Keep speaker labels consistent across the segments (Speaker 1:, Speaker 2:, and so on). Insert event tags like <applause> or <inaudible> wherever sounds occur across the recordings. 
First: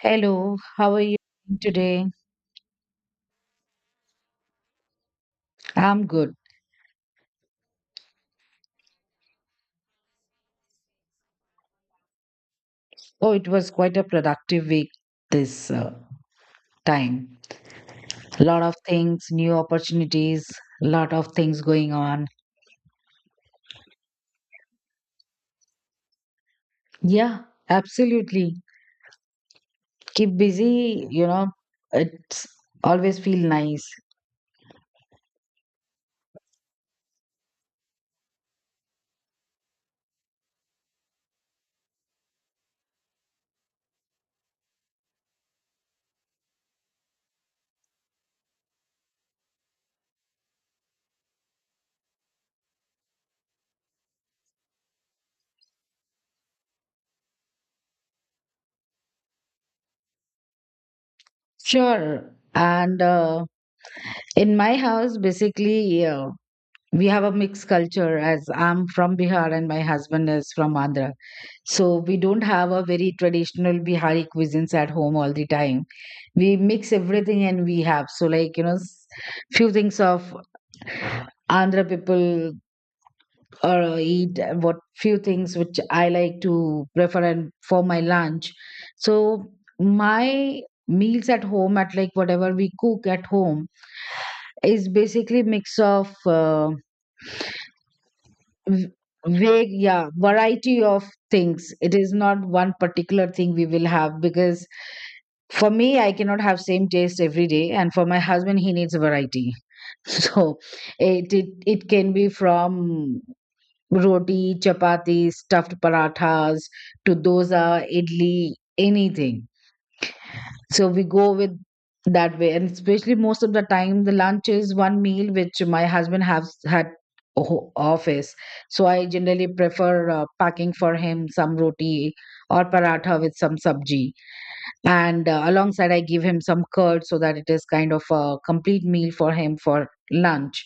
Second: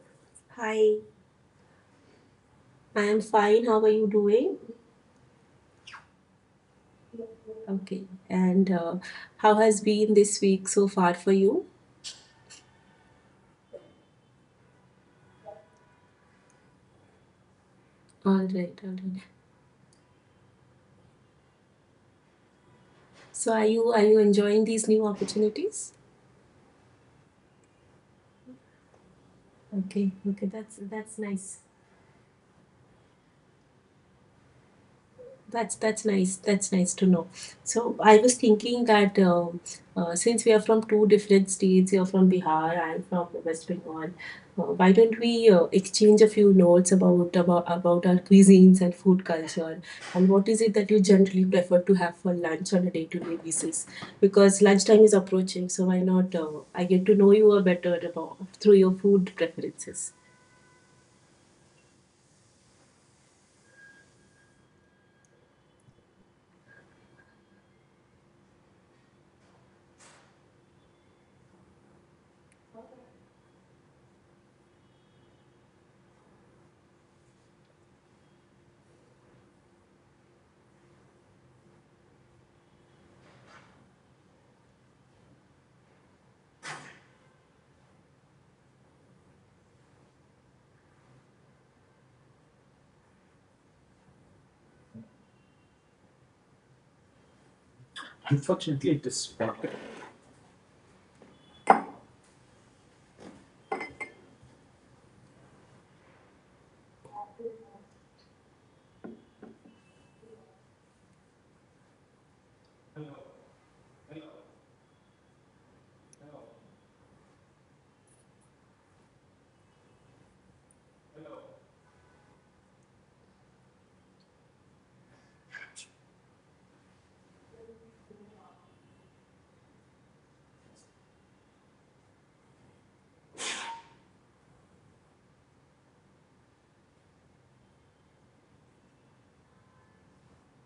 Speaker 1: Hello, how
Speaker 2: Hi,
Speaker 1: are you doing today?
Speaker 2: I am fine. How are you doing?
Speaker 1: I'm good.
Speaker 2: Okay. And how has been this week so far for you?
Speaker 1: Oh, it was quite a productive week this time. A
Speaker 2: All
Speaker 1: lot of
Speaker 2: right, all right.
Speaker 1: things, new opportunities, a lot of things going on.
Speaker 2: So are you enjoying these new opportunities?
Speaker 1: Yeah, absolutely.
Speaker 2: Okay,
Speaker 1: Keep
Speaker 2: okay, that's
Speaker 1: busy,
Speaker 2: that's nice.
Speaker 1: it's always feel nice.
Speaker 2: That's nice. That's nice to know. So I was thinking that since we are from two different states, you're from Bihar, I'm from West Bengal. Why don't we exchange a few notes about our cuisines and food culture, and what is it that you generally prefer to have for lunch on a day-to-day basis? Because lunchtime is approaching, so why not? I get to know you a better about, through your food preferences.
Speaker 1: Sure. And in my house, basically, we have a mixed culture as I'm from Bihar and my husband is from Andhra. So we don't have a very traditional Bihari cuisines at home all the time. We mix everything and we have. So like, few things of Andhra people eat, and what few things which I like to prefer and for my lunch. So my meals at home at like whatever we cook at home is basically mix of v- vague, yeah, variety of things. It is not one particular thing we will have, because for me I cannot have same taste every day, and for my husband he needs variety. <laughs> So it can be from roti, chapati, stuffed parathas to dosa, idli, anything. So we go with that way. And especially most of the time, the lunch is one meal which my husband has had office. So I generally prefer packing for him some roti or paratha with some sabji. And alongside, I give him some curd so that it is kind of a complete meal for him for lunch.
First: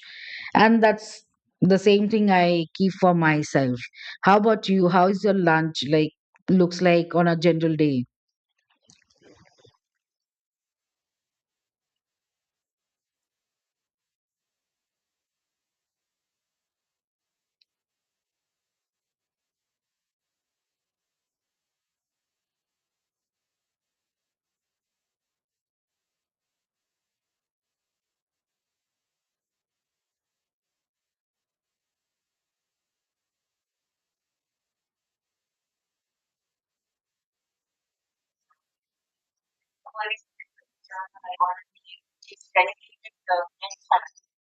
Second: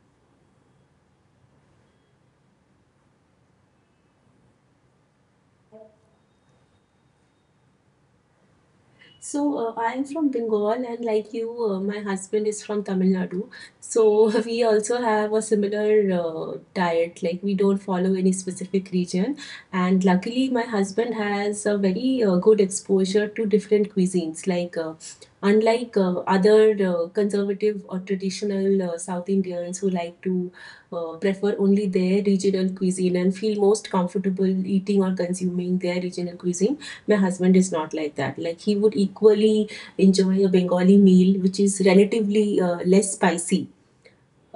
Speaker 1: And that's the same thing I keep for myself. How about you? How is your lunch like? Looks like on a general day.
Speaker 2: So I am from Bengal, and like you, my husband is from Tamil Nadu. So <laughs> we also have a similar diet. Like we don't follow any specific region, and luckily my husband has a very good exposure to different cuisines. Like unlike other conservative or traditional South Indians who like to prefer only their regional cuisine and feel most comfortable eating or consuming their regional cuisine. My husband is not like that. Like he would equally enjoy a bengali meal which is relatively less spicy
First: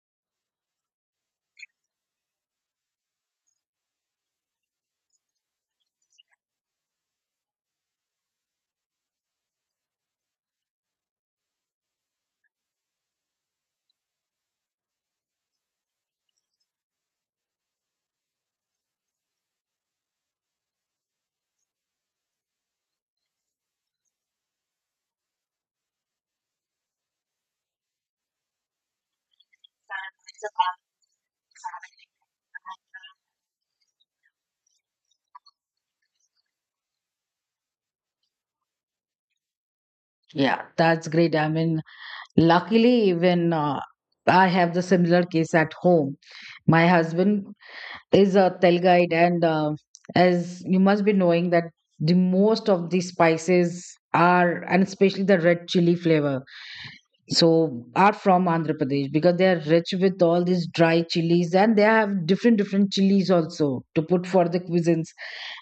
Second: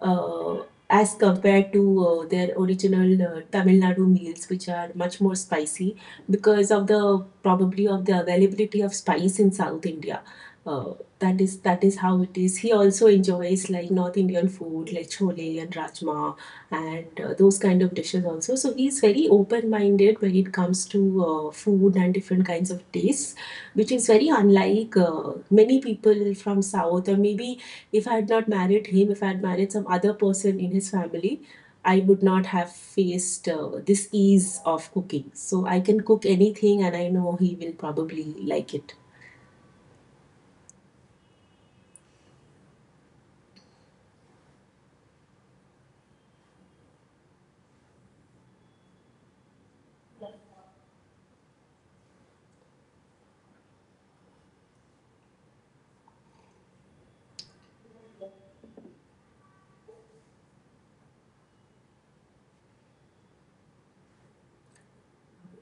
Speaker 2: uh, as compared to their original Tamil Nadu meals, which are much more spicy because of the probably of the availability of spice in South India. Uh, that is how it is. He also enjoys like North Indian food, like chole and rajma, and those kind of dishes also. So he's very open-minded when it comes to food and different kinds of tastes, which is very unlike many people from South, or maybe if I had not married him, if I had married some other person in his family, I would not have faced this ease of cooking. So I can cook anything and I know he will probably like it.
Speaker 1: Yeah. That's great. I mean, luckily, even I have the similar case at home. My husband is a Tel guide, and as you must be knowing that the most of the spices are, and especially the red chili flavor, so are from Andhra Pradesh, because they are rich with all these dry chilies, and they have different different chilies also to put for the cuisines,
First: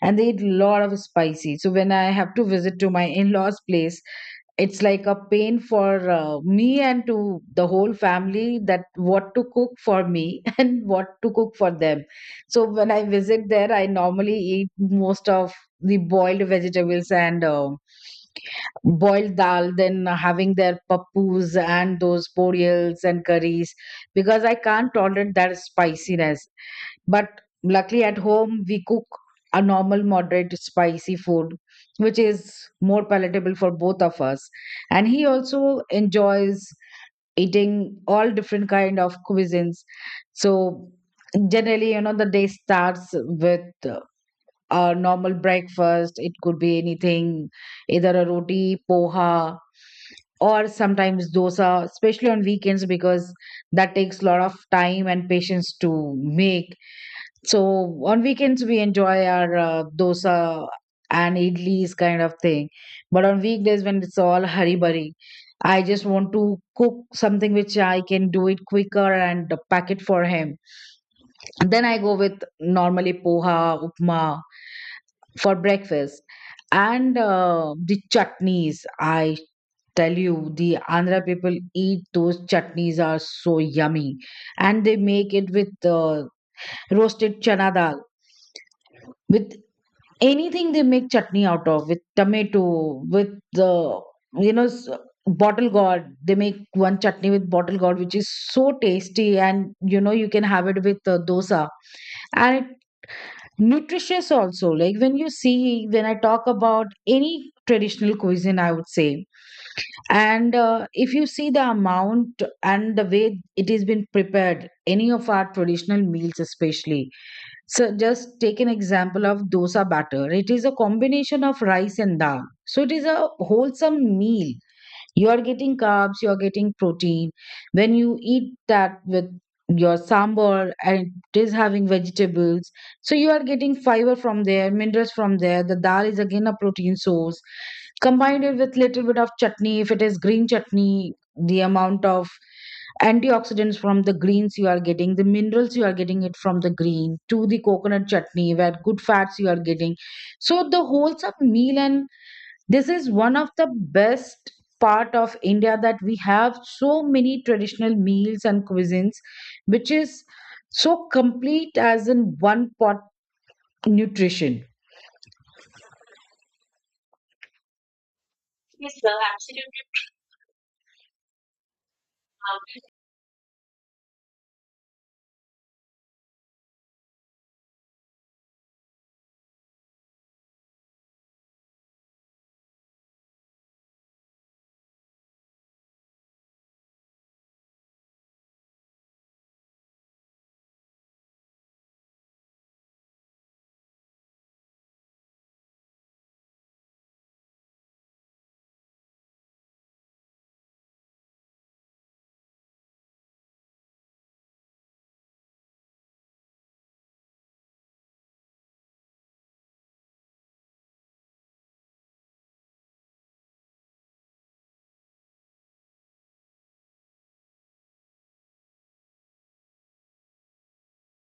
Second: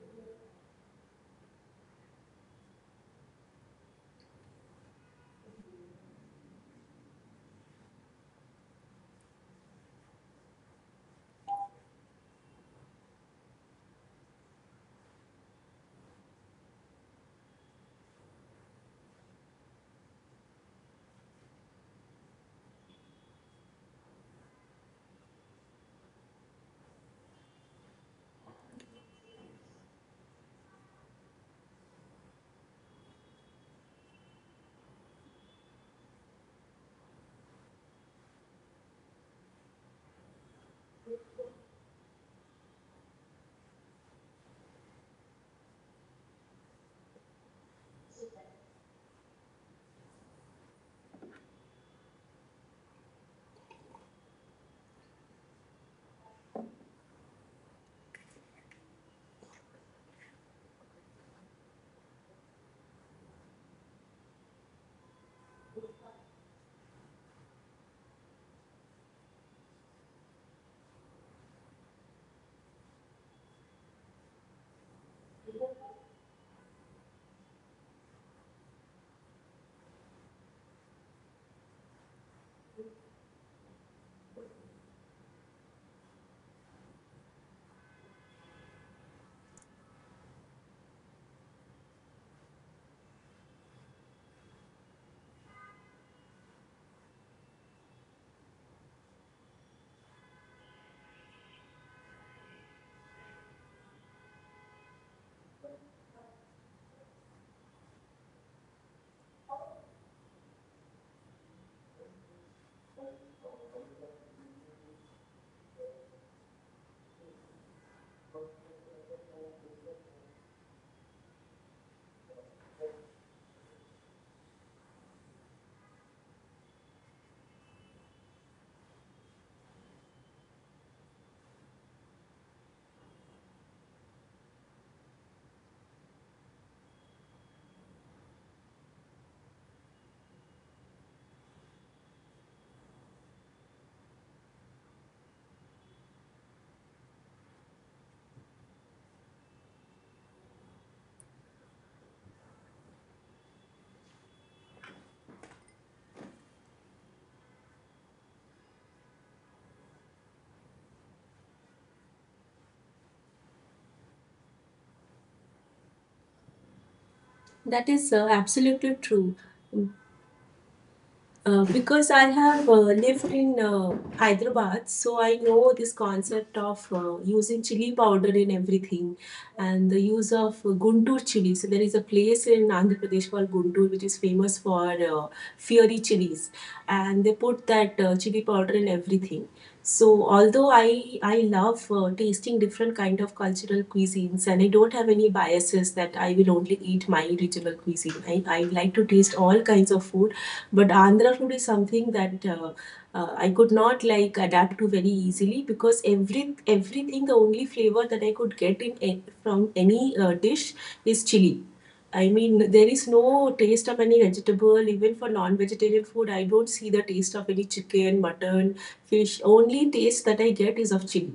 Speaker 1: and they eat a lot of spicy. So when I have to visit to my in-laws' place, it's like a pain for me and to the whole family that what to cook for me <laughs> and what to cook for them. So when I visit there, I normally eat most of the boiled vegetables and boiled dal, then having their pappus and those porridges and curries, because I can't tolerate that spiciness. But luckily at home, we cook a normal, moderate, spicy food, which is more palatable for both of us. And he also enjoys eating all different kind of cuisines. So generally, the day starts with uh, a normal breakfast. It could be anything, either a roti, poha, or sometimes dosa, especially on weekends, because that takes a lot of time and patience to make. So on weekends we enjoy our dosa and idlis kind of thing, but on weekdays when it's all hurry burry, I just want to cook something which I can do it quicker and pack it for him. And then I go with normally poha, upma for breakfast, and the chutneys. I tell you, the Andhra people eat those chutneys are so yummy, and they make it with roasted chana dal with anything. They make chutney out of with tomato, with the you know s- bottle gourd. They make one chutney with bottle gourd which is so tasty, and you know you can have it with dosa, and it nutritious also. Like when you see when I talk about any traditional cuisine, I would say, and if you see the amount and the way it has been prepared any of our traditional meals, especially, so just take an example of dosa batter. It is a combination of rice and dal. So it is a wholesome meal. You are getting carbs, you are getting protein. When you eat that with your sambar and it is having vegetables, so you are getting fiber from there, minerals from there. The dal is again a protein source. Combined it with little bit of chutney, if it is green chutney, the amount of antioxidants from the greens you are getting, the minerals you are getting it from the green, to the coconut chutney where good fats you are getting. So the wholesome meal, and this is one of the best part of India, that we have so many traditional meals and cuisines which is so complete, as in one pot nutrition.
Speaker 2: That is absolutely true. Because I have lived in Hyderabad, so I know this concept of using chili powder in everything and the use of Guntur chili. So, there is a place in Andhra Pradesh called Guntur which is famous for fiery chilies, and they put that chili powder in everything. So, although I love tasting different kind of cultural cuisines and I don't have any biases that I will only eat my regional cuisine. I like to taste all kinds of food, but Andhra food is something that I could not like adapt to very easily, because every everything the only flavor that I could get in from any dish is chili. I mean, there is no taste of any vegetable, even for non vegetarian food. I don't see the taste of any chicken, mutton, fish. Only taste that I get is of chili.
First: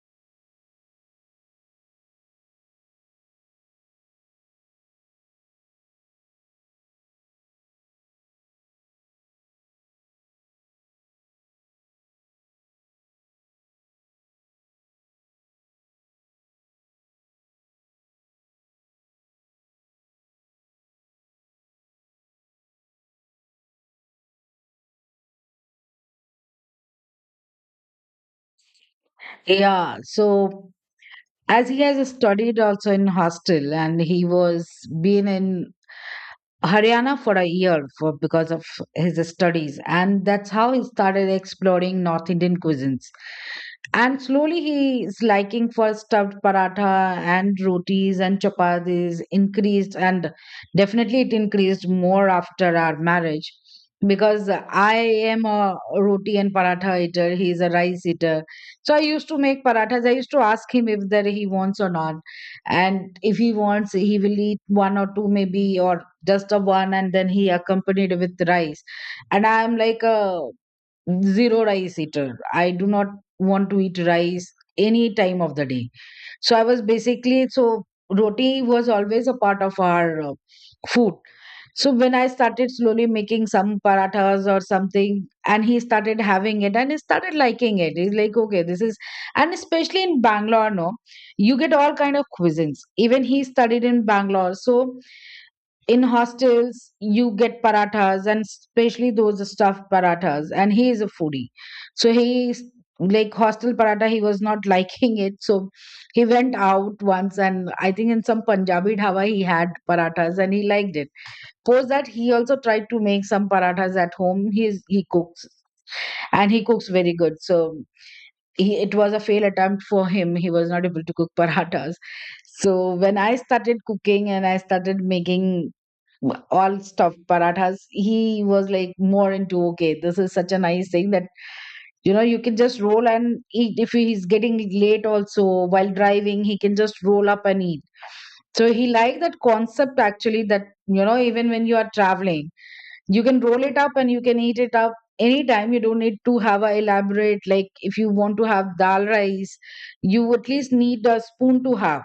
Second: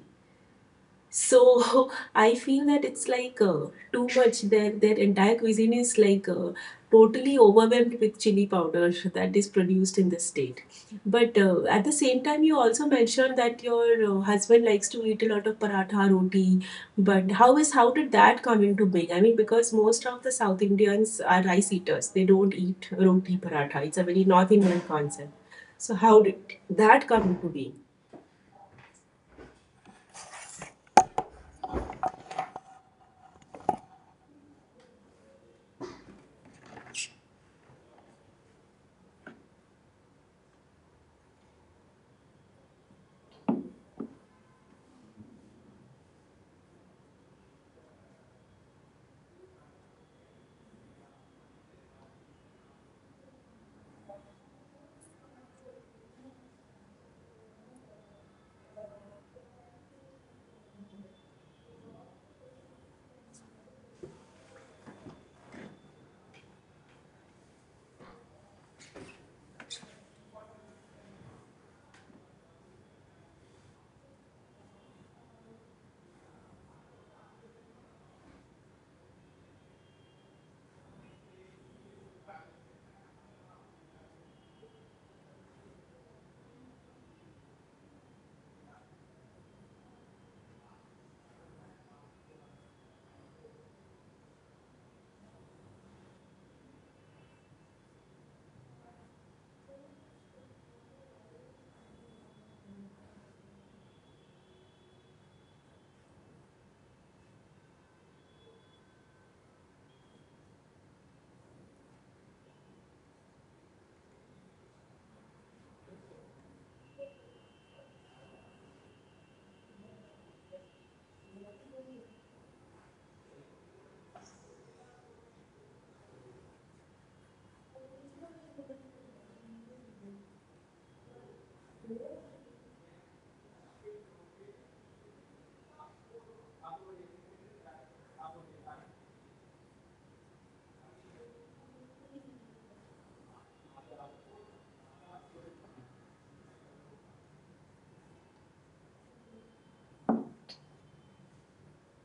Speaker 2: So <laughs> I feel that it's like too much. Their entire cuisine is like totally overwhelmed with chili powder <laughs> that is produced in the state. But at the same time, you also mentioned that your husband likes to eat a lot of paratha roti. But how did that come into being? I mean, because most of the South Indians are rice eaters. They don't eat roti paratha. It's a very North Indian concept. So how did that come into being?
Speaker 1: Yeah, so as he has studied also in hostel, and he was been in Haryana for a year for because of his studies, and that's how he started exploring North Indian cuisines. And slowly he is liking for stuffed paratha and rotis and chapatis increased, and definitely it increased more after our marriage, because I am a roti and paratha eater. He is a rice eater. So I used to make parathas. I used to ask him if there he wants or not. And if he wants, he will eat one or two maybe, or just a one, and then he accompanied with rice. And I'm like a zero rice eater. I do not want to eat rice any time of the day. So I was basically, so roti was always a part of our food. So when I started slowly making some parathas or something, and he started having it, and he started liking it. He's like, okay, this is, and especially in Bangalore, no, you get all kind of cuisines. Even he studied in Bangalore, so in hostels you get parathas, and especially those stuffed parathas, and he is a foodie. So like hostel paratha he was not <laughs> liking it. So he went out once, and I think in some Punjabi dhaba he had parathas and he liked it. Post that, he also tried to make some parathas at home. He's he cooks, and he cooks very good. So it was a fail attempt for him. He was not able to cook <laughs> parathas. So when I started cooking and I started making all stuffed parathas, he was like more into okay, this is such a nice thing, that you can just roll and eat. If he's getting late also, while driving he can just roll up and eat. So he liked that concept actually, that even when you are traveling you can roll it up and you can eat it up anytime. You don't need to have a elaborate, like if you want to have dal rice, you at least need a spoon to have,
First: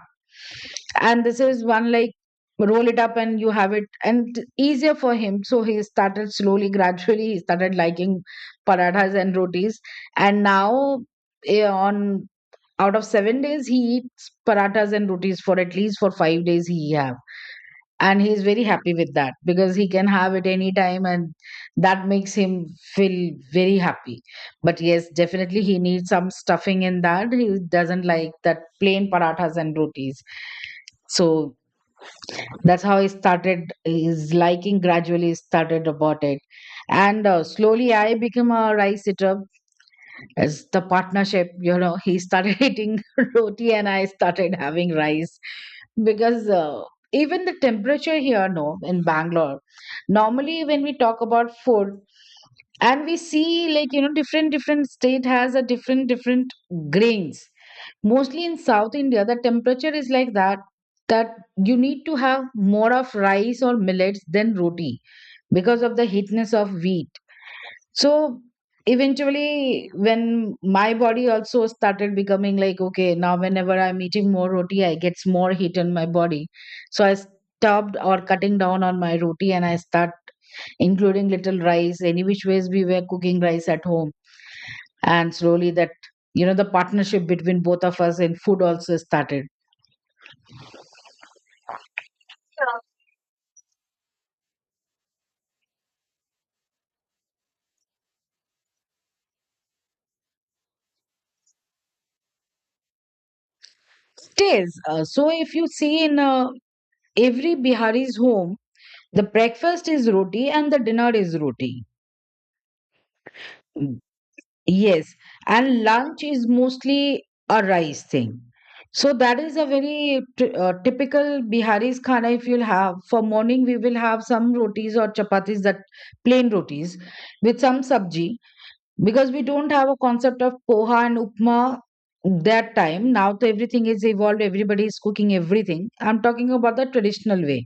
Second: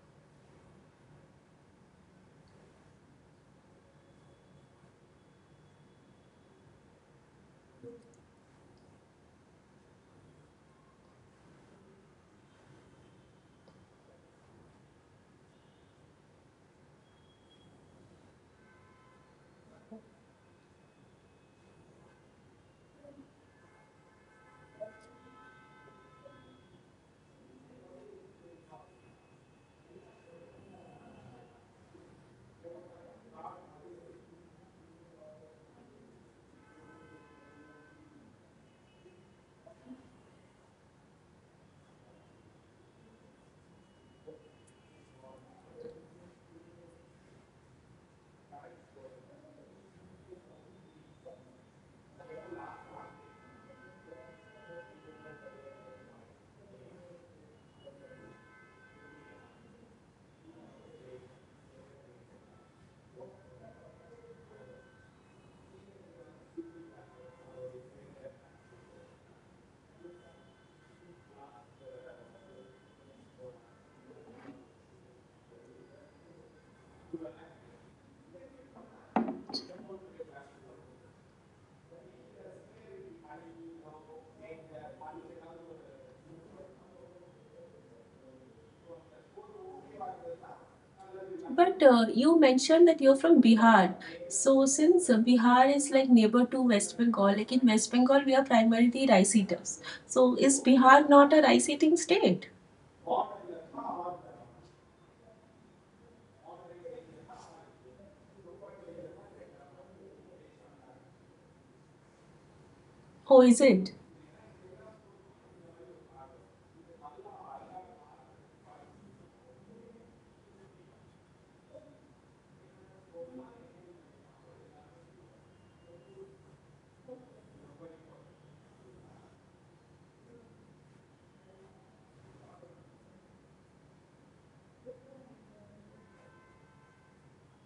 Speaker 1: and this is one like roll it up and you have it, and easier for him. So he started slowly, gradually he started liking parathas and rotis, and now on out of 7 days he eats parathas and rotis for at least for 5 days he have, and he's very happy with that, because he can have it anytime, and that makes him feel very happy. But yes, definitely he needs some stuffing in that. He doesn't like that plain parathas and rotis. So that's how he started his liking, gradually started about it. And slowly I became a rice eater. As the partnership, he started <laughs> eating roti and I started having rice. Because even the temperature here, no, in Bangalore, normally when we talk about food, and we see like different different state has a different different grains, mostly in South India the temperature is like that, that you need to have more of rice or millets than roti, because of the heatness of wheat. So eventually, when my body also started becoming like, okay, now whenever I'm eating more roti, I gets more heat in my body. So I stopped or cutting down on my roti and I start including little rice. Any which ways we were cooking rice at home. And slowly that, the partnership between both of us in food also started.
Speaker 2: But you mentioned that you're from Bihar. So since Bihar is like neighbor to West Bengal, like in West Bengal we are primarily rice eaters. So is Bihar not a rice eating state?
Speaker 1: Stays. So if you see in every Bihari's home, the breakfast is roti and the dinner is roti.
Speaker 2: Oh, is it?
Speaker 1: Yes, and lunch is mostly a rice thing. So that is a very typical Bihari's khana if you'll have. For morning, we will have some rotis or chapatis, that plain rotis, with some sabji, because we don't have a concept of poha and upma that time. Now, to everything is evolved. Everybody is cooking everything. I'm talking about the traditional way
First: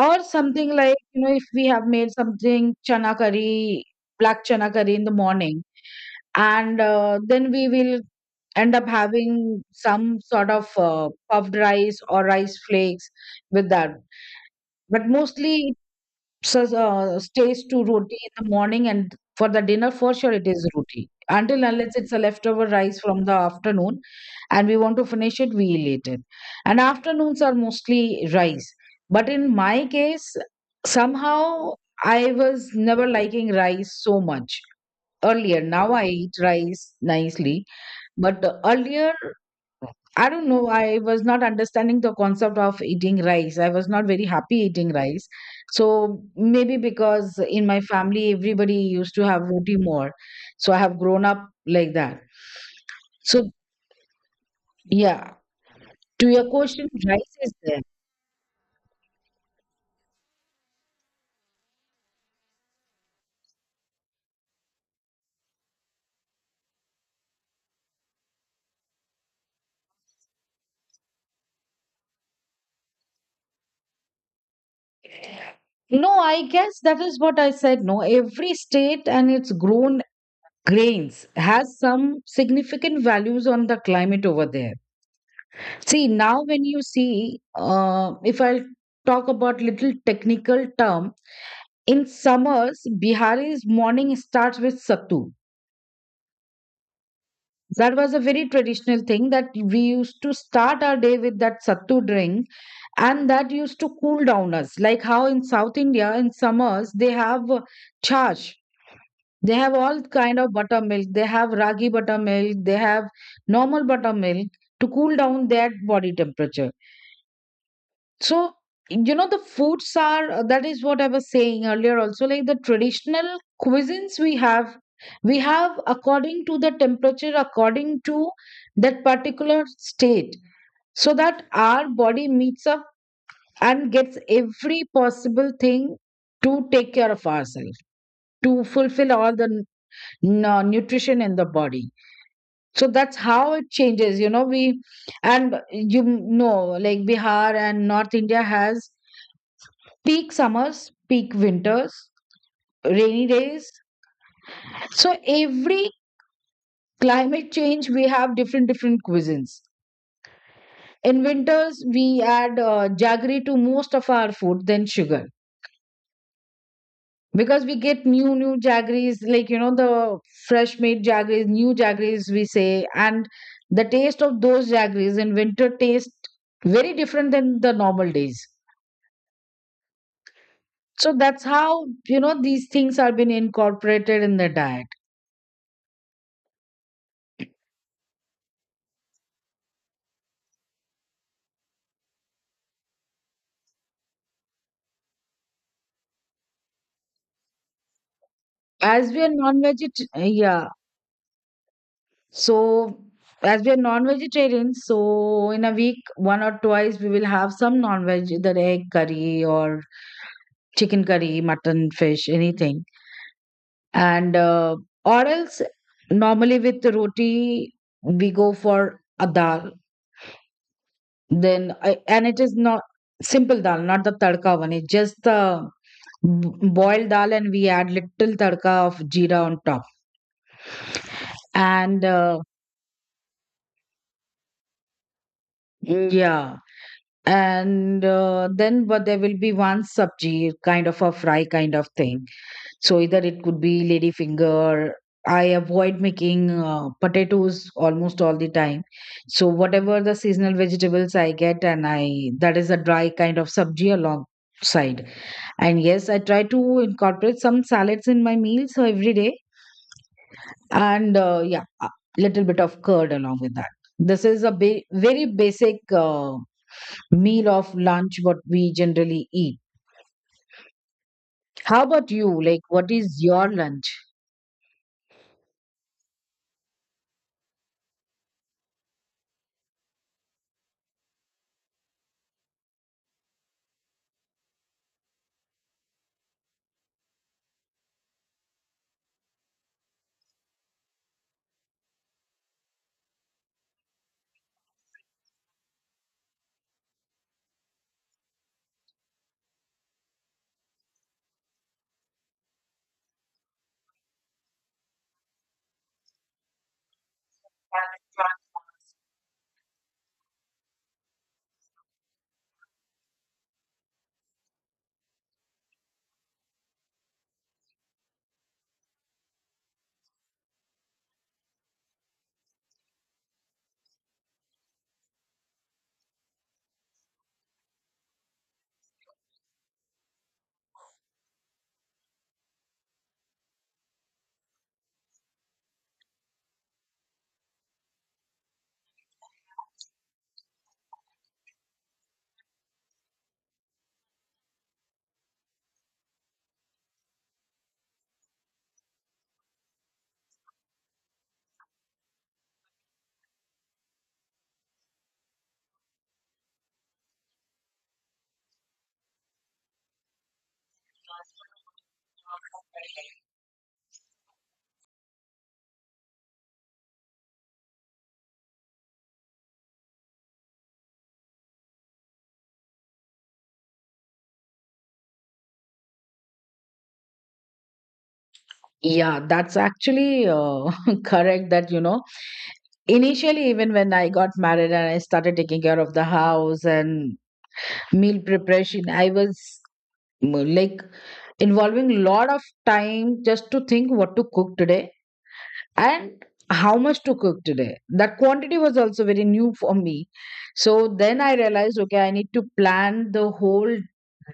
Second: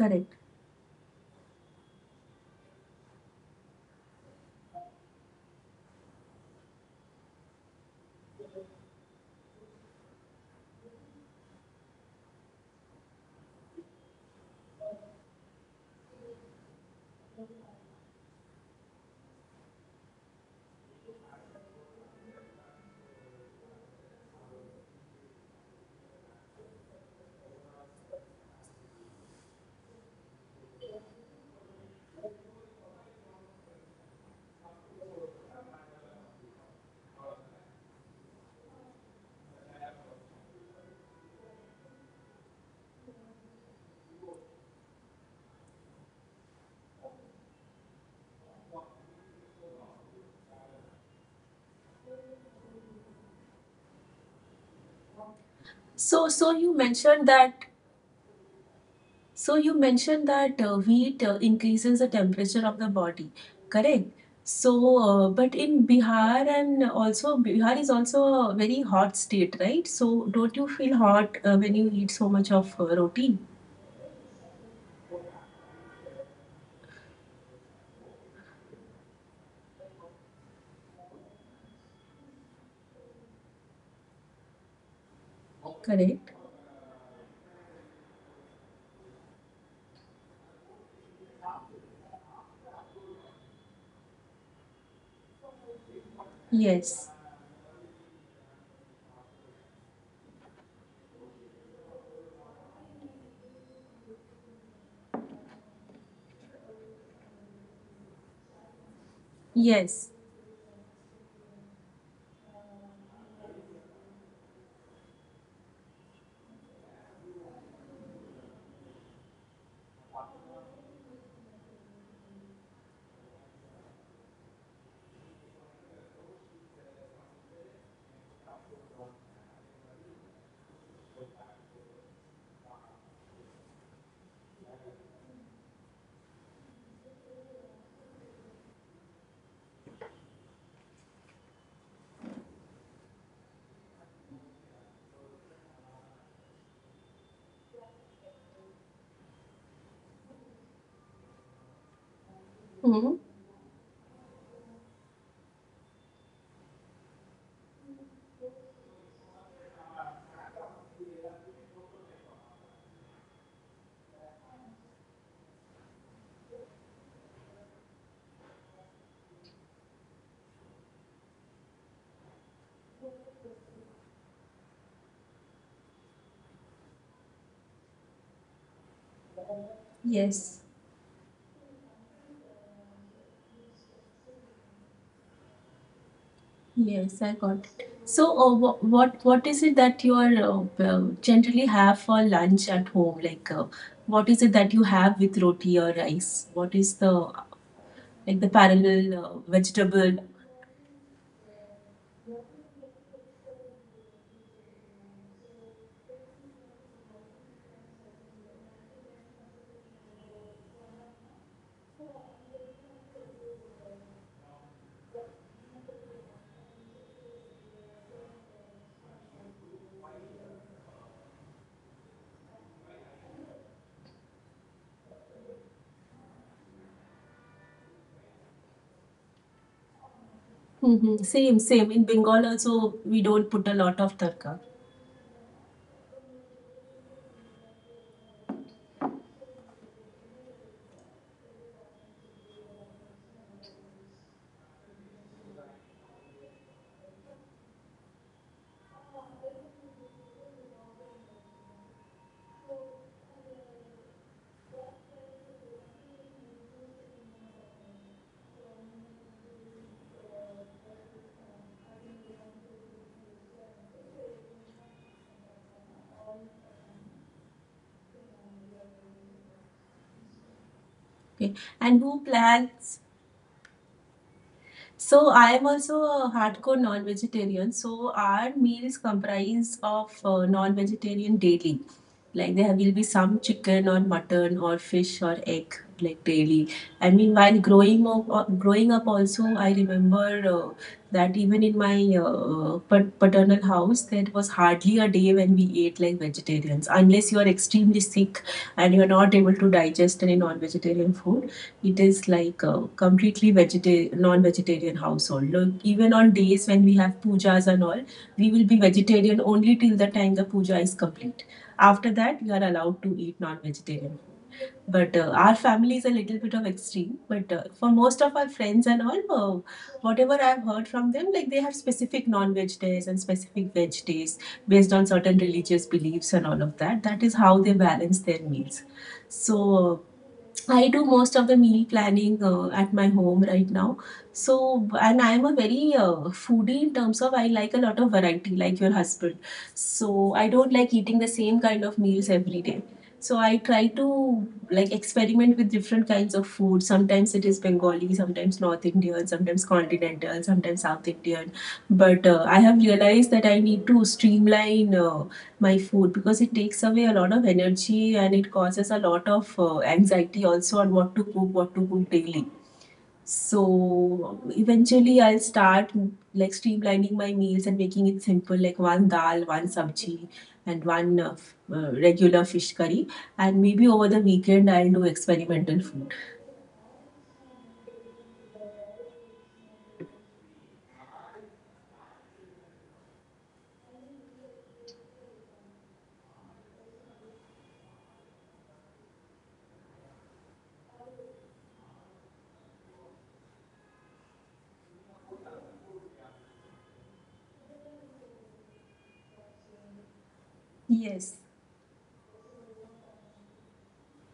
Speaker 1: or something like, you know, if we have made something chana curry, black chana curry in the morning, and then we will end up having some sort of puffed rice or rice flakes with that. But mostly it stays to roti in the morning, and for the dinner for sure it is roti until unless it's a leftover rice from the afternoon and we want to finish it, we eat it. And afternoons are mostly rice. But in my case, somehow I was never liking rice so much earlier. Now I eat rice nicely, but earlier, I don't know, I was not understanding the concept of eating rice. I was not very happy eating rice. So maybe because in my family, everybody used to have roti more. So I have grown up like that. So, yeah,
Speaker 2: So
Speaker 1: to your
Speaker 2: so you
Speaker 1: question,
Speaker 2: mentioned
Speaker 1: rice is
Speaker 2: that
Speaker 1: there.
Speaker 2: so you mentioned that wheat increases the temperature of the body. Correct. So but in Bihar, and also Bihar is also a very hot state, right? So don't you feel hot when you eat so much of roti?
Speaker 1: No, I guess that is what I said. No, every state and its grown grains has some significant values on the climate over there. See,
Speaker 2: Correct.
Speaker 1: now when you see, if I'll talk about little technical term, in summers, Bihari's morning starts with sattu.
Speaker 2: Yes,
Speaker 1: That was a very traditional thing that we used to start our day with, that sattu drink, and that used to cool down us. Like how in South India, in summers, they have chash. They have all
Speaker 2: yes,
Speaker 1: kind of buttermilk. They have ragi buttermilk. They have normal buttermilk to cool down their body temperature. So, you know, the foods are, that is what I was saying earlier also, like the traditional cuisines we have according to the temperature, according to that particular state, so that our body meets up and gets every possible thing to take care of ourselves, to fulfill all the nutrition in the body. So that's how it changes, you know. We, and you know, like Bihar and North India has peak summers, peak winters,
Speaker 2: hmm,
Speaker 1: rainy days. So every climate change, we have different different cuisines. In winters, we add jaggery to most of our food than sugar, because we get new new jaggeries, like, you know, the fresh made jaggeries, new jaggeries we say, and the taste of those jaggeries in winter taste very different than the normal days.
Speaker 2: yes,
Speaker 1: So that's how, you know, these things are being incorporated in the diet.
Speaker 2: yes. I got it. So, what is it that you are well, generally have for lunch at home? Like, what is it that you have with roti or rice? What is the like the
Speaker 1: As
Speaker 2: parallel
Speaker 1: we are
Speaker 2: vegetable?
Speaker 1: non-vegetarian, yeah. So, as we are non-vegetarians, so in a week, one or twice, we will have some non-veg, either egg curry or chicken curry, mutton, fish, anything. And or else, normally with the roti, we go for a dal. Then, I, and it is not simple dal, not the tadka one. It's just the boiled dal, and we add little tadka of jeera on top.
Speaker 2: Hmm. Same, same. In
Speaker 1: And
Speaker 2: Bengal also, we don't put a lot of tarka.
Speaker 1: yeah, and then but there will be one sabji kind of a fry kind of thing, so either it could be lady finger. I avoid making potatoes almost all the time, so whatever the seasonal vegetables I get, and I, that is a dry kind of sabji alongside. And yes, I try to incorporate some salads in my meals every day, and yeah, a little bit of curd along with that. This is a very basic meal of lunch what we generally eat.
Speaker 2: Okay,
Speaker 1: How
Speaker 2: and
Speaker 1: about
Speaker 2: who
Speaker 1: you? Like, what
Speaker 2: plans.
Speaker 1: is your lunch?
Speaker 2: So I am also a hardcore non-vegetarian. So our meals comprise of non-vegetarian daily. Like there will be some chicken or mutton or fish or egg like daily. I mean, while growing up, also, I remember that even in my paternal house, there was hardly a day when we ate like vegetarians, unless you are extremely sick and you are not able to digest any non-vegetarian food. It is like a completely non-vegetarian household. Look, even on days when we have pujas and all, we will be vegetarian only till the time the puja is complete. After that, we are allowed to eat non-vegetarian. But our family is a little bit of extreme. But for most of our friends and all, whatever I've heard from them, like they have specific non-veg days and specific veg days based on certain religious beliefs and all of that. That is how they balance their meals. So uh, I do most of the meal planning at my home right now. So, and I am a very foodie in terms of I like a lot of variety, like your husband. So, I don't like eating the same kind of meals every day. So, I try to like experiment with different kinds of food. Sometimes it is Bengali, sometimes North Indian, sometimes continental, sometimes South Indian. But I have realized that I need to streamline. My food, because it takes away a lot of energy and it causes a lot of anxiety also on what to cook daily. So eventually, I'll start like streamlining my meals and making it simple, like one dal, one sabji, and one regular fish curry. And maybe over the weekend, I'll do experimental food.
Speaker 1: Yeah, that's actually <laughs> correct that, you know, initially, even when I got married and I started taking care of the house and meal preparation, I was, like, involving a lot of time just to think what to cook today, and how much to cook today, that quantity was also very new for me. So then I
Speaker 2: Yes.
Speaker 1: realized, okay, I need to plan the whole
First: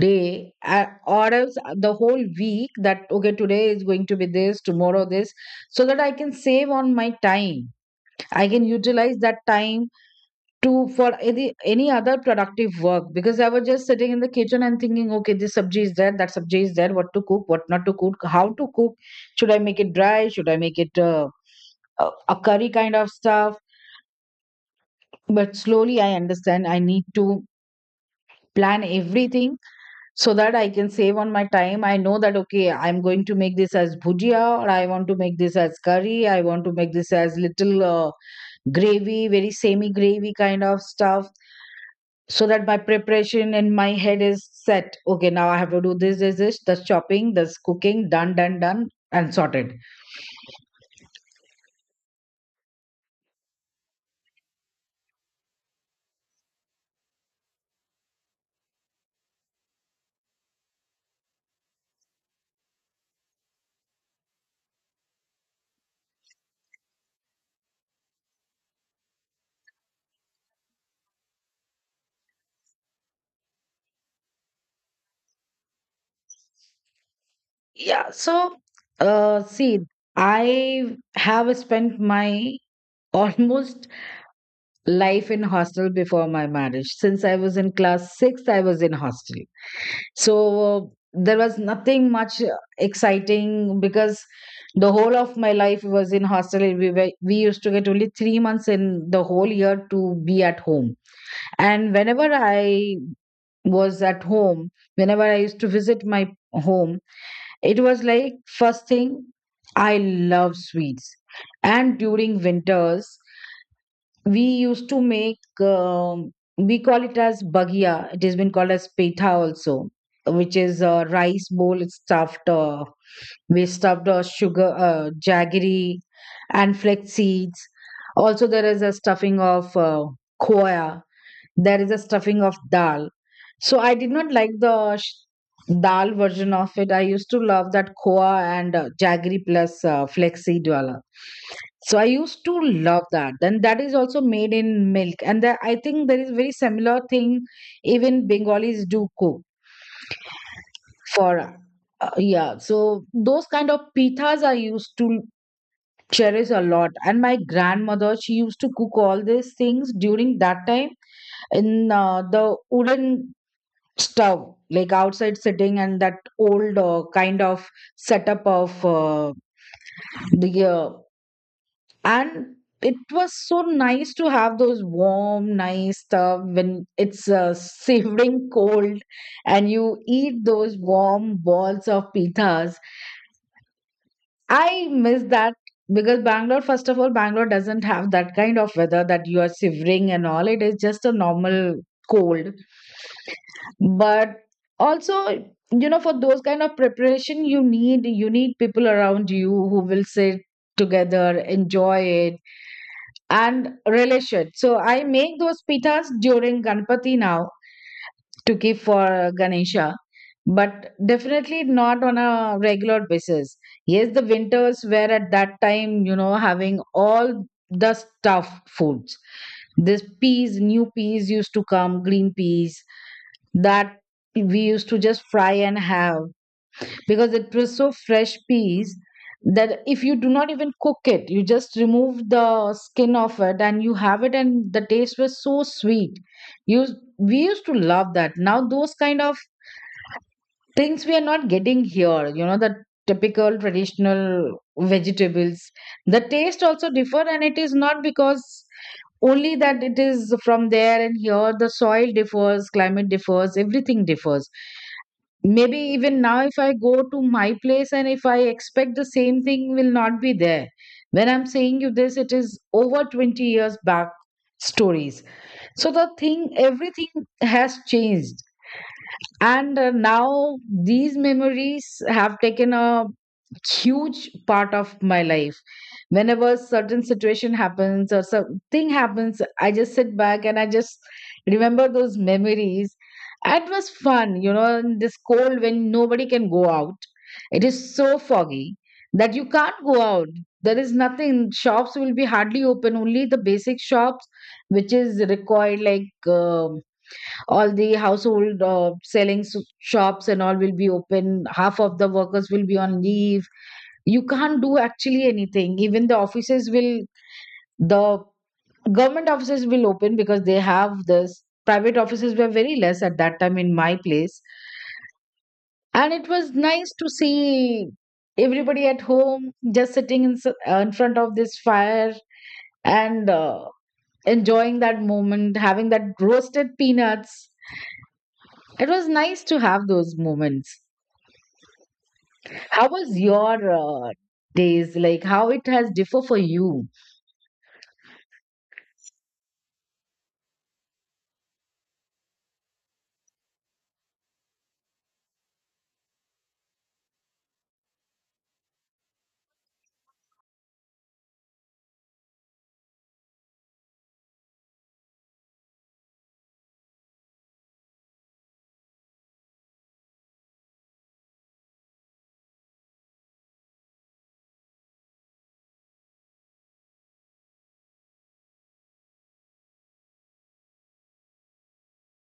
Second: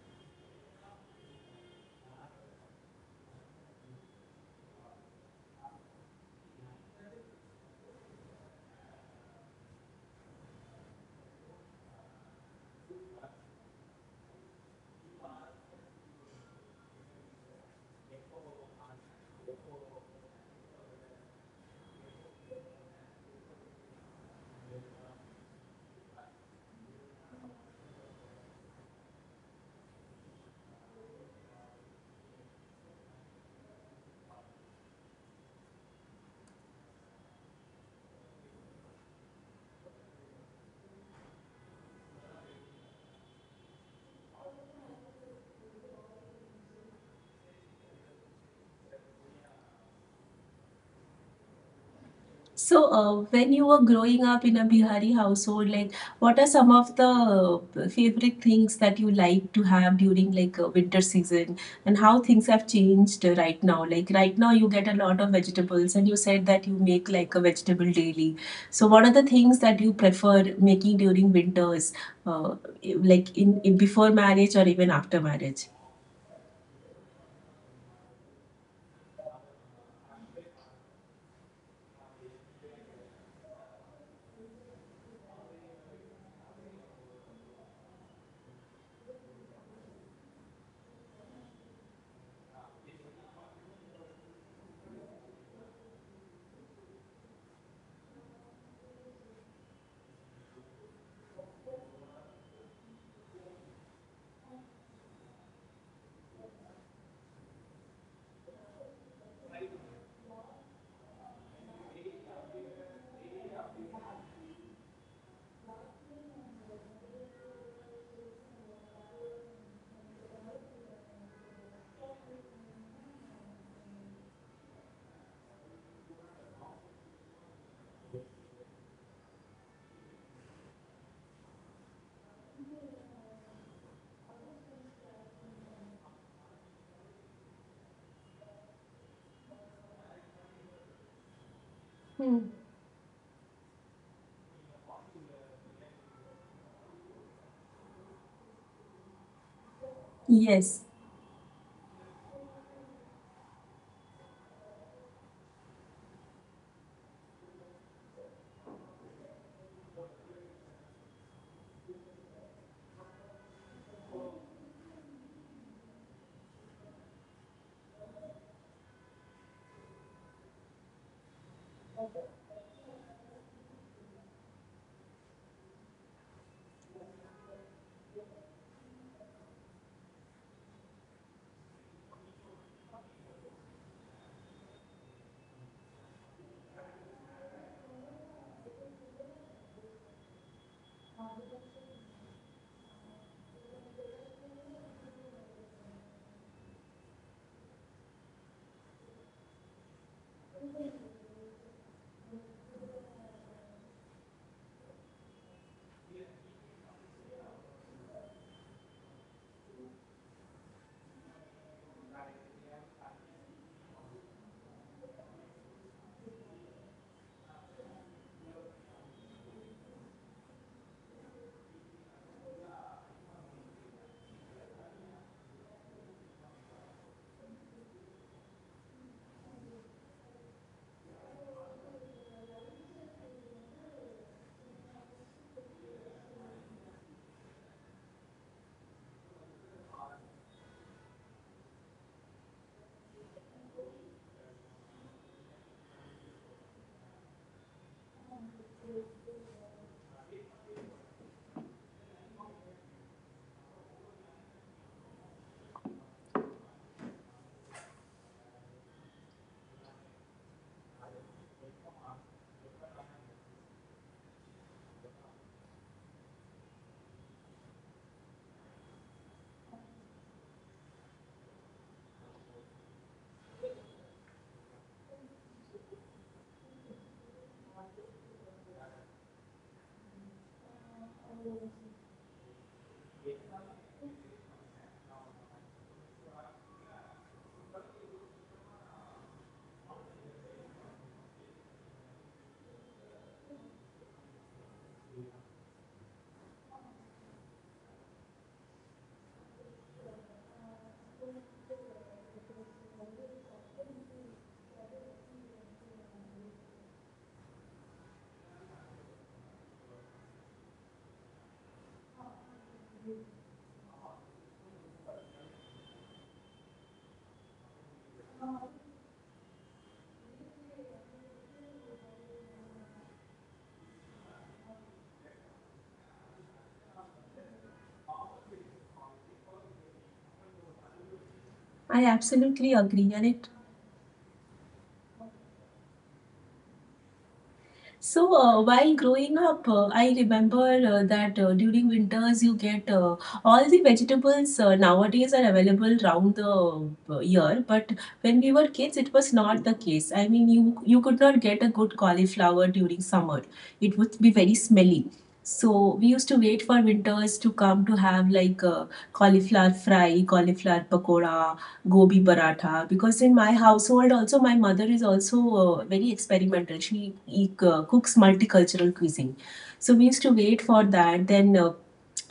Speaker 1: day, or else the whole week, that okay, today is going to be this, tomorrow this, so that I can save on my time. I can utilize that time to, for any other productive work, because I was just sitting in the kitchen and thinking, okay, this sabji is there, that sabji is there, what to cook, what not to cook, how to cook, should I make it dry, should I make it a a curry kind of stuff. But slowly I understand I need to plan everything, so that I can save on my time. I know that, okay, I'm going to make this as bhujia, or I want to make this as curry. I want to make this as little gravy, very semi gravy kind of stuff. So that my preparation in my head is set. Okay, now I have to do this, this, this, the chopping, this cooking, done, done, done, and sorted.
Speaker 2: So, when you were growing up in a Bihari household, like what are some of the favorite things that you like to have during like winter season, and how things have changed right now? Like right now, you get a lot of vegetables, and you said that you make like a vegetable daily. So, what are the things that you prefer making during winters, uh, like in before marriage or even after marriage?
Speaker 1: Yeah. So, see, I have spent my <laughs> almost life in hostel before my marriage. Since I was in class 6, I was in hostel. So there was nothing much exciting, because the whole of my life was in hostel. We used to get only 3 months in the whole year to be at home, and whenever I was at home, whenever I used to visit my home, it was like, first thing, I love sweets. And during winters, we used to make, we call it as bagia, it has been called as petha also, which is a rice bowl. It's stuffed, we stuffed sugar, jaggery and flax seeds. Also there is a stuffing of khoya, there is a stuffing of dal. So I did not like the dal version of it. I used to love that koa and jaggery plus flaxseed wala. So I
Speaker 2: Hmm.
Speaker 1: used to love that. Then that is also made in milk, and that, I think there is very similar thing even Bengalis do cook
Speaker 2: Yes,
Speaker 1: for. Yeah, so those kind of pithas I used to cherish a lot, and my grandmother, she used to cook all these things during that time in the wooden stove, like outside sitting, and that old kind of setup of the and it was so nice to have those warm nice stuff when it's <laughs> shivering cold, and you eat those warm balls of pitas. I miss that, because Bangalore, first of all, Bangalore doesn't have that kind of weather that you are shivering and all. It is just a normal cold. But also, you know, for those kind of preparation, you need people around you who will sit together, enjoy it and relish it. So I make those pitas during Ganpati now, to keep for Ganesha, but definitely not on a regular basis. Yes, the winters were at that time, you know, having all the stuff, foods. This peas, new peas used to come, green peas, that we used to just fry and have, because it was so fresh peas that if you do not even cook it, you just remove the skin of it and you have it, and the taste was so sweet. You We used to love that. Now those kind of things we are not getting here, you know, the typical traditional vegetables, the taste also differ. And it is not because only that it is from there and here, the soil differs, climate differs, everything differs. Maybe even now if I go to my place, and if I expect the same thing, will not be there. When I'm saying you this, it is over 20 years back stories. So the thing, everything has changed. And now these memories have taken a huge part of my life. Whenever certain situation happens or something happens, I just sit back and I just remember those memories. It was fun, you know, in this cold when nobody can go out, it is so foggy that you can't go out. There is nothing, shops will be hardly open, only the basic shops, which is required, like, all the household selling shops and all will be open, half of the workers will be on leave. You can't do actually anything. Even the offices will, the government offices will open, because they have this, private offices were very less at that time in my place. And it was nice to see everybody at home, just sitting in, in front of this fire, and enjoying that moment, having that roasted peanuts. It was nice to have those moments.
Speaker 2: I absolutely
Speaker 1: How
Speaker 2: agree,
Speaker 1: was
Speaker 2: and it.
Speaker 1: your days, like, how it has differ for you?
Speaker 2: So, while growing up, I remember that during winters you get all the vegetables nowadays are available round the year. But when we were kids, it was not the case. I mean, you could not get a good cauliflower during summer. It would be very smelly. So we used to wait for winters to come to have like cauliflower fry, cauliflower pakora, gobi paratha, because in my household also my mother is also very experimental. She cooks multicultural cuisine, so we used to wait for that. Then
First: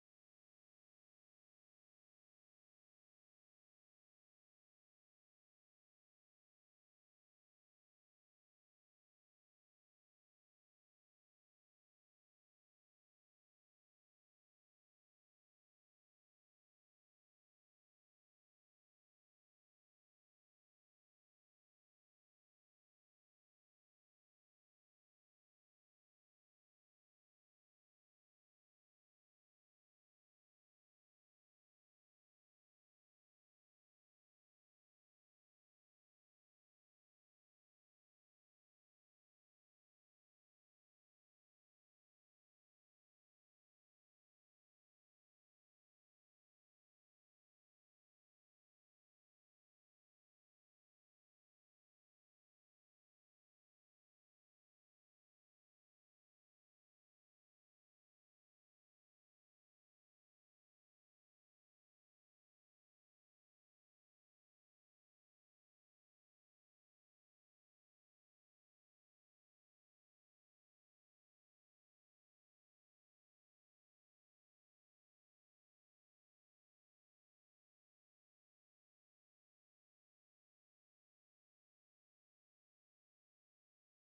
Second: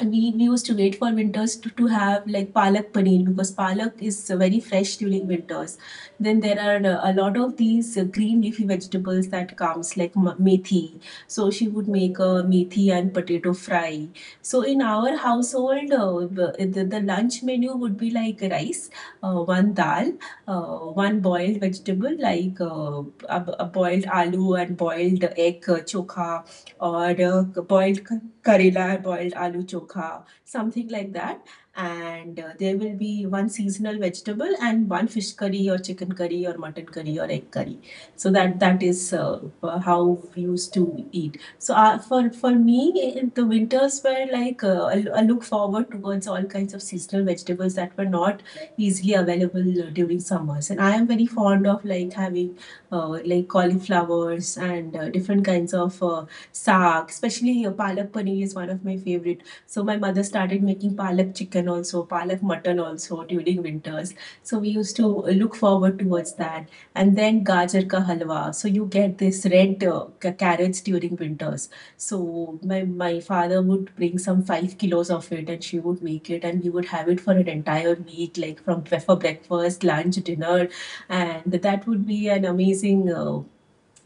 Speaker 2: we used to wait for winters to, have like palak paneer, because palak is very fresh during winters. Then there are a lot of these green leafy vegetables that comes like methi. So she would make a methi and potato fry. So in our household, the lunch menu would be like rice, one dal, uh, one boiled vegetable like a boiled aloo and boiled egg chokha, or boiled karela, boiled aloo chokha, something like that. And there will be one seasonal vegetable and one fish curry or chicken curry or mutton curry or egg curry. So that is how we used to eat. So for me, in the winters were like I look forward towards all kinds of seasonal vegetables that were not easily available during summers. And I am very fond of like having like cauliflowers and different kinds of saag, especially here, palak paneer is one of my favorite. So my mother started making palak chicken also, palak mutton also during winters. So we used to look forward towards that. And then gajar ka halwa. So you get this red carrots during winters. So my father would bring some 5 kilos of it, and she would make it, and we would have it for an entire week, like from for breakfast, lunch, dinner, and that would be an amazing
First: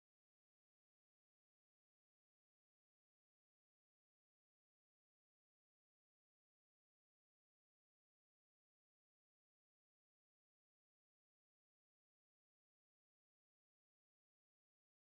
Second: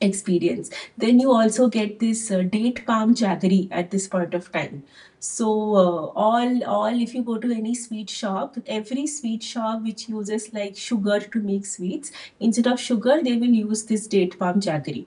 Speaker 2: experience. Then you also get this date palm jaggery at this point of time. So all if you go to any sweet shop, every sweet shop which uses like sugar to make sweets, instead of sugar they will use this date palm jaggery,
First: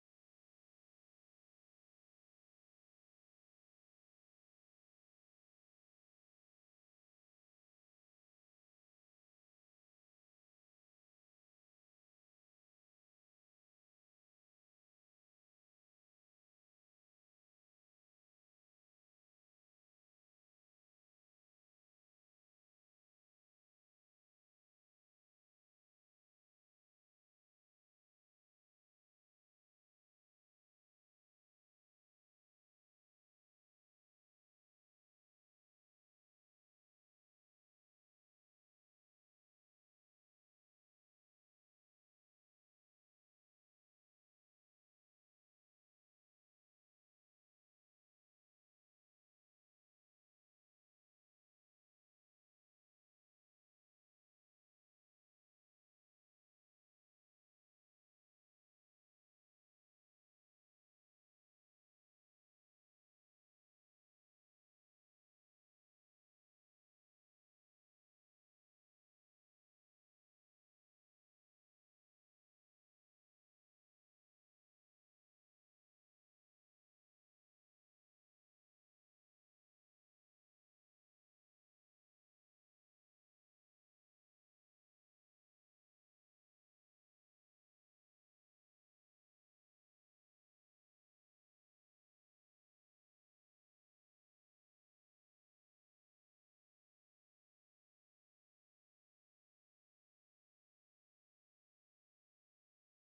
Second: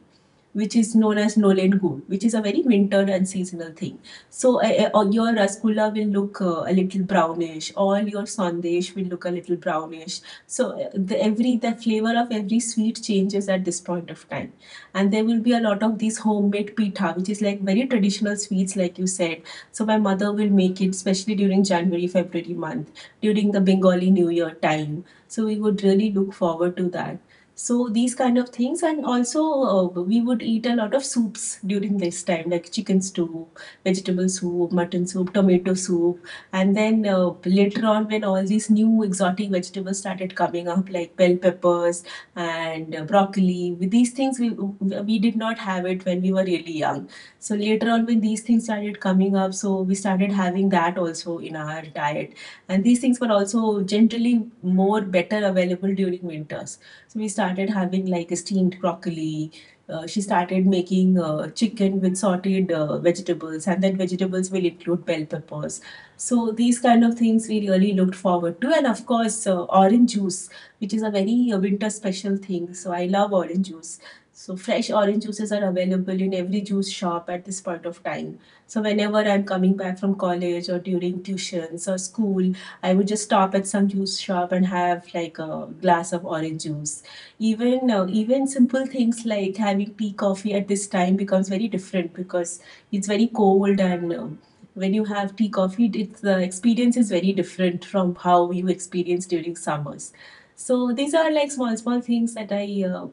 Speaker 2: which is known as Nolen Gold, which is a very winter and seasonal thing. So your rasgulla will look a little brownish, or your sandesh will look a little brownish. So every the flavor of every sweet changes at this point of time, and there will be a lot of these homemade pitha, which is like very traditional sweets, like you said. So my mother will make it, especially during January, February month, during the Bengali New Year time. So we would really look forward to that. So these kind of things, and also we would eat a lot of soups during this time, like chicken soup, vegetable soup, mutton soup, tomato soup, and then later on when all these new exotic vegetables started coming up, like bell peppers and broccoli, with these things we did not have it when we were really young. So later on when these things started coming up, so we started having that also in our diet, and these things were also generally more better available during winters. So we started having like a steamed broccoli. She started making chicken with sautéed vegetables, and then vegetables will include bell peppers. So these kind of things we really looked forward to, and of course orange juice, which is a very winter special thing. So I love orange juice. So fresh orange juices are available in every juice shop at this point of time. So whenever I'm coming back from college or during tuitions or school, I would just stop at some juice shop and have like a glass of orange juice. Even simple things like having tea coffee at this time becomes very different, because it's very cold, and when you have tea coffee it's the experience is very different from how you experience during summers. So these are like small things that I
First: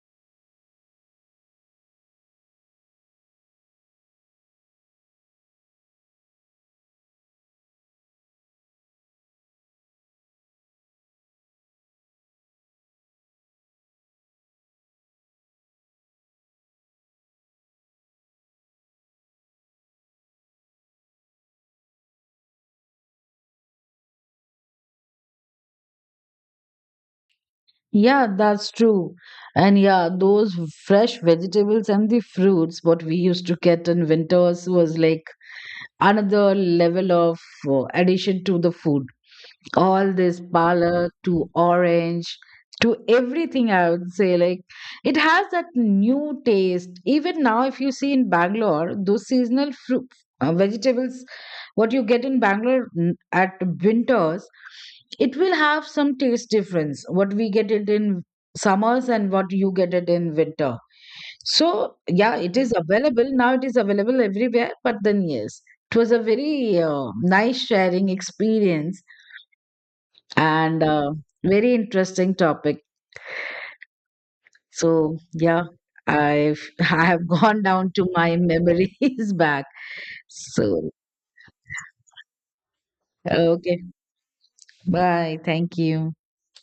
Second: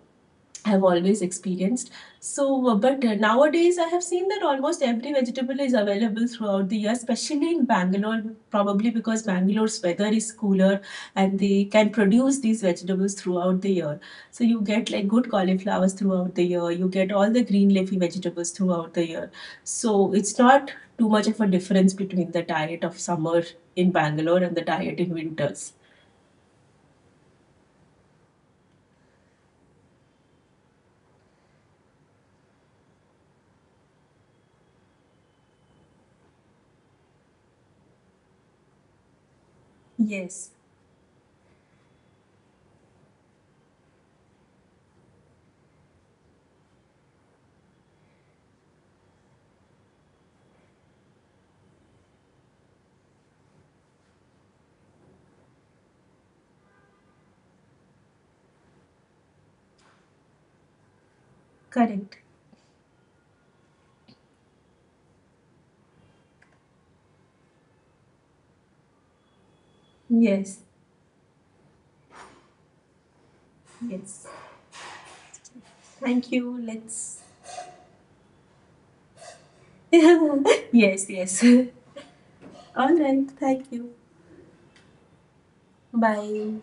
Speaker 2: have always experienced. So, but nowadays I have seen that almost every vegetable is available throughout the year, especially in Bangalore, probably because Bangalore's weather is cooler and they can produce these vegetables throughout the year. So, you get like good cauliflowers throughout the year, you get all the green leafy vegetables throughout the year. So, it's not too much of a difference between the diet of summer in Bangalore and the diet in winters.
Speaker 1: Yeah, that's true. And yeah, those fresh vegetables and the fruits, what we used to get in winters, was like another level of addition to the food, all this
Speaker 2: Yes,
Speaker 1: parlor to orange to everything, I would say, like, it has that new taste. Even now, if you see in Bangalore, those seasonal fruit, vegetables, what you get in Bangalore at winters, it will have some taste difference, what we get it in summers and what you get it in winter. So
Speaker 2: correct.
Speaker 1: yeah, it is available now, it is available everywhere, but then yes, it was a very nice sharing experience,
Speaker 2: Yes,
Speaker 1: and very interesting topic.
Speaker 2: yes.
Speaker 1: So yeah,
Speaker 2: Thank
Speaker 1: I
Speaker 2: you.
Speaker 1: <laughs> I
Speaker 2: Let's
Speaker 1: have gone down to my memories <laughs> back.
Speaker 2: <laughs>
Speaker 1: So
Speaker 2: yes, yes. <laughs> All right. Thank
Speaker 1: okay,
Speaker 2: you.
Speaker 1: bye. Thank you.
Speaker 2: Bye.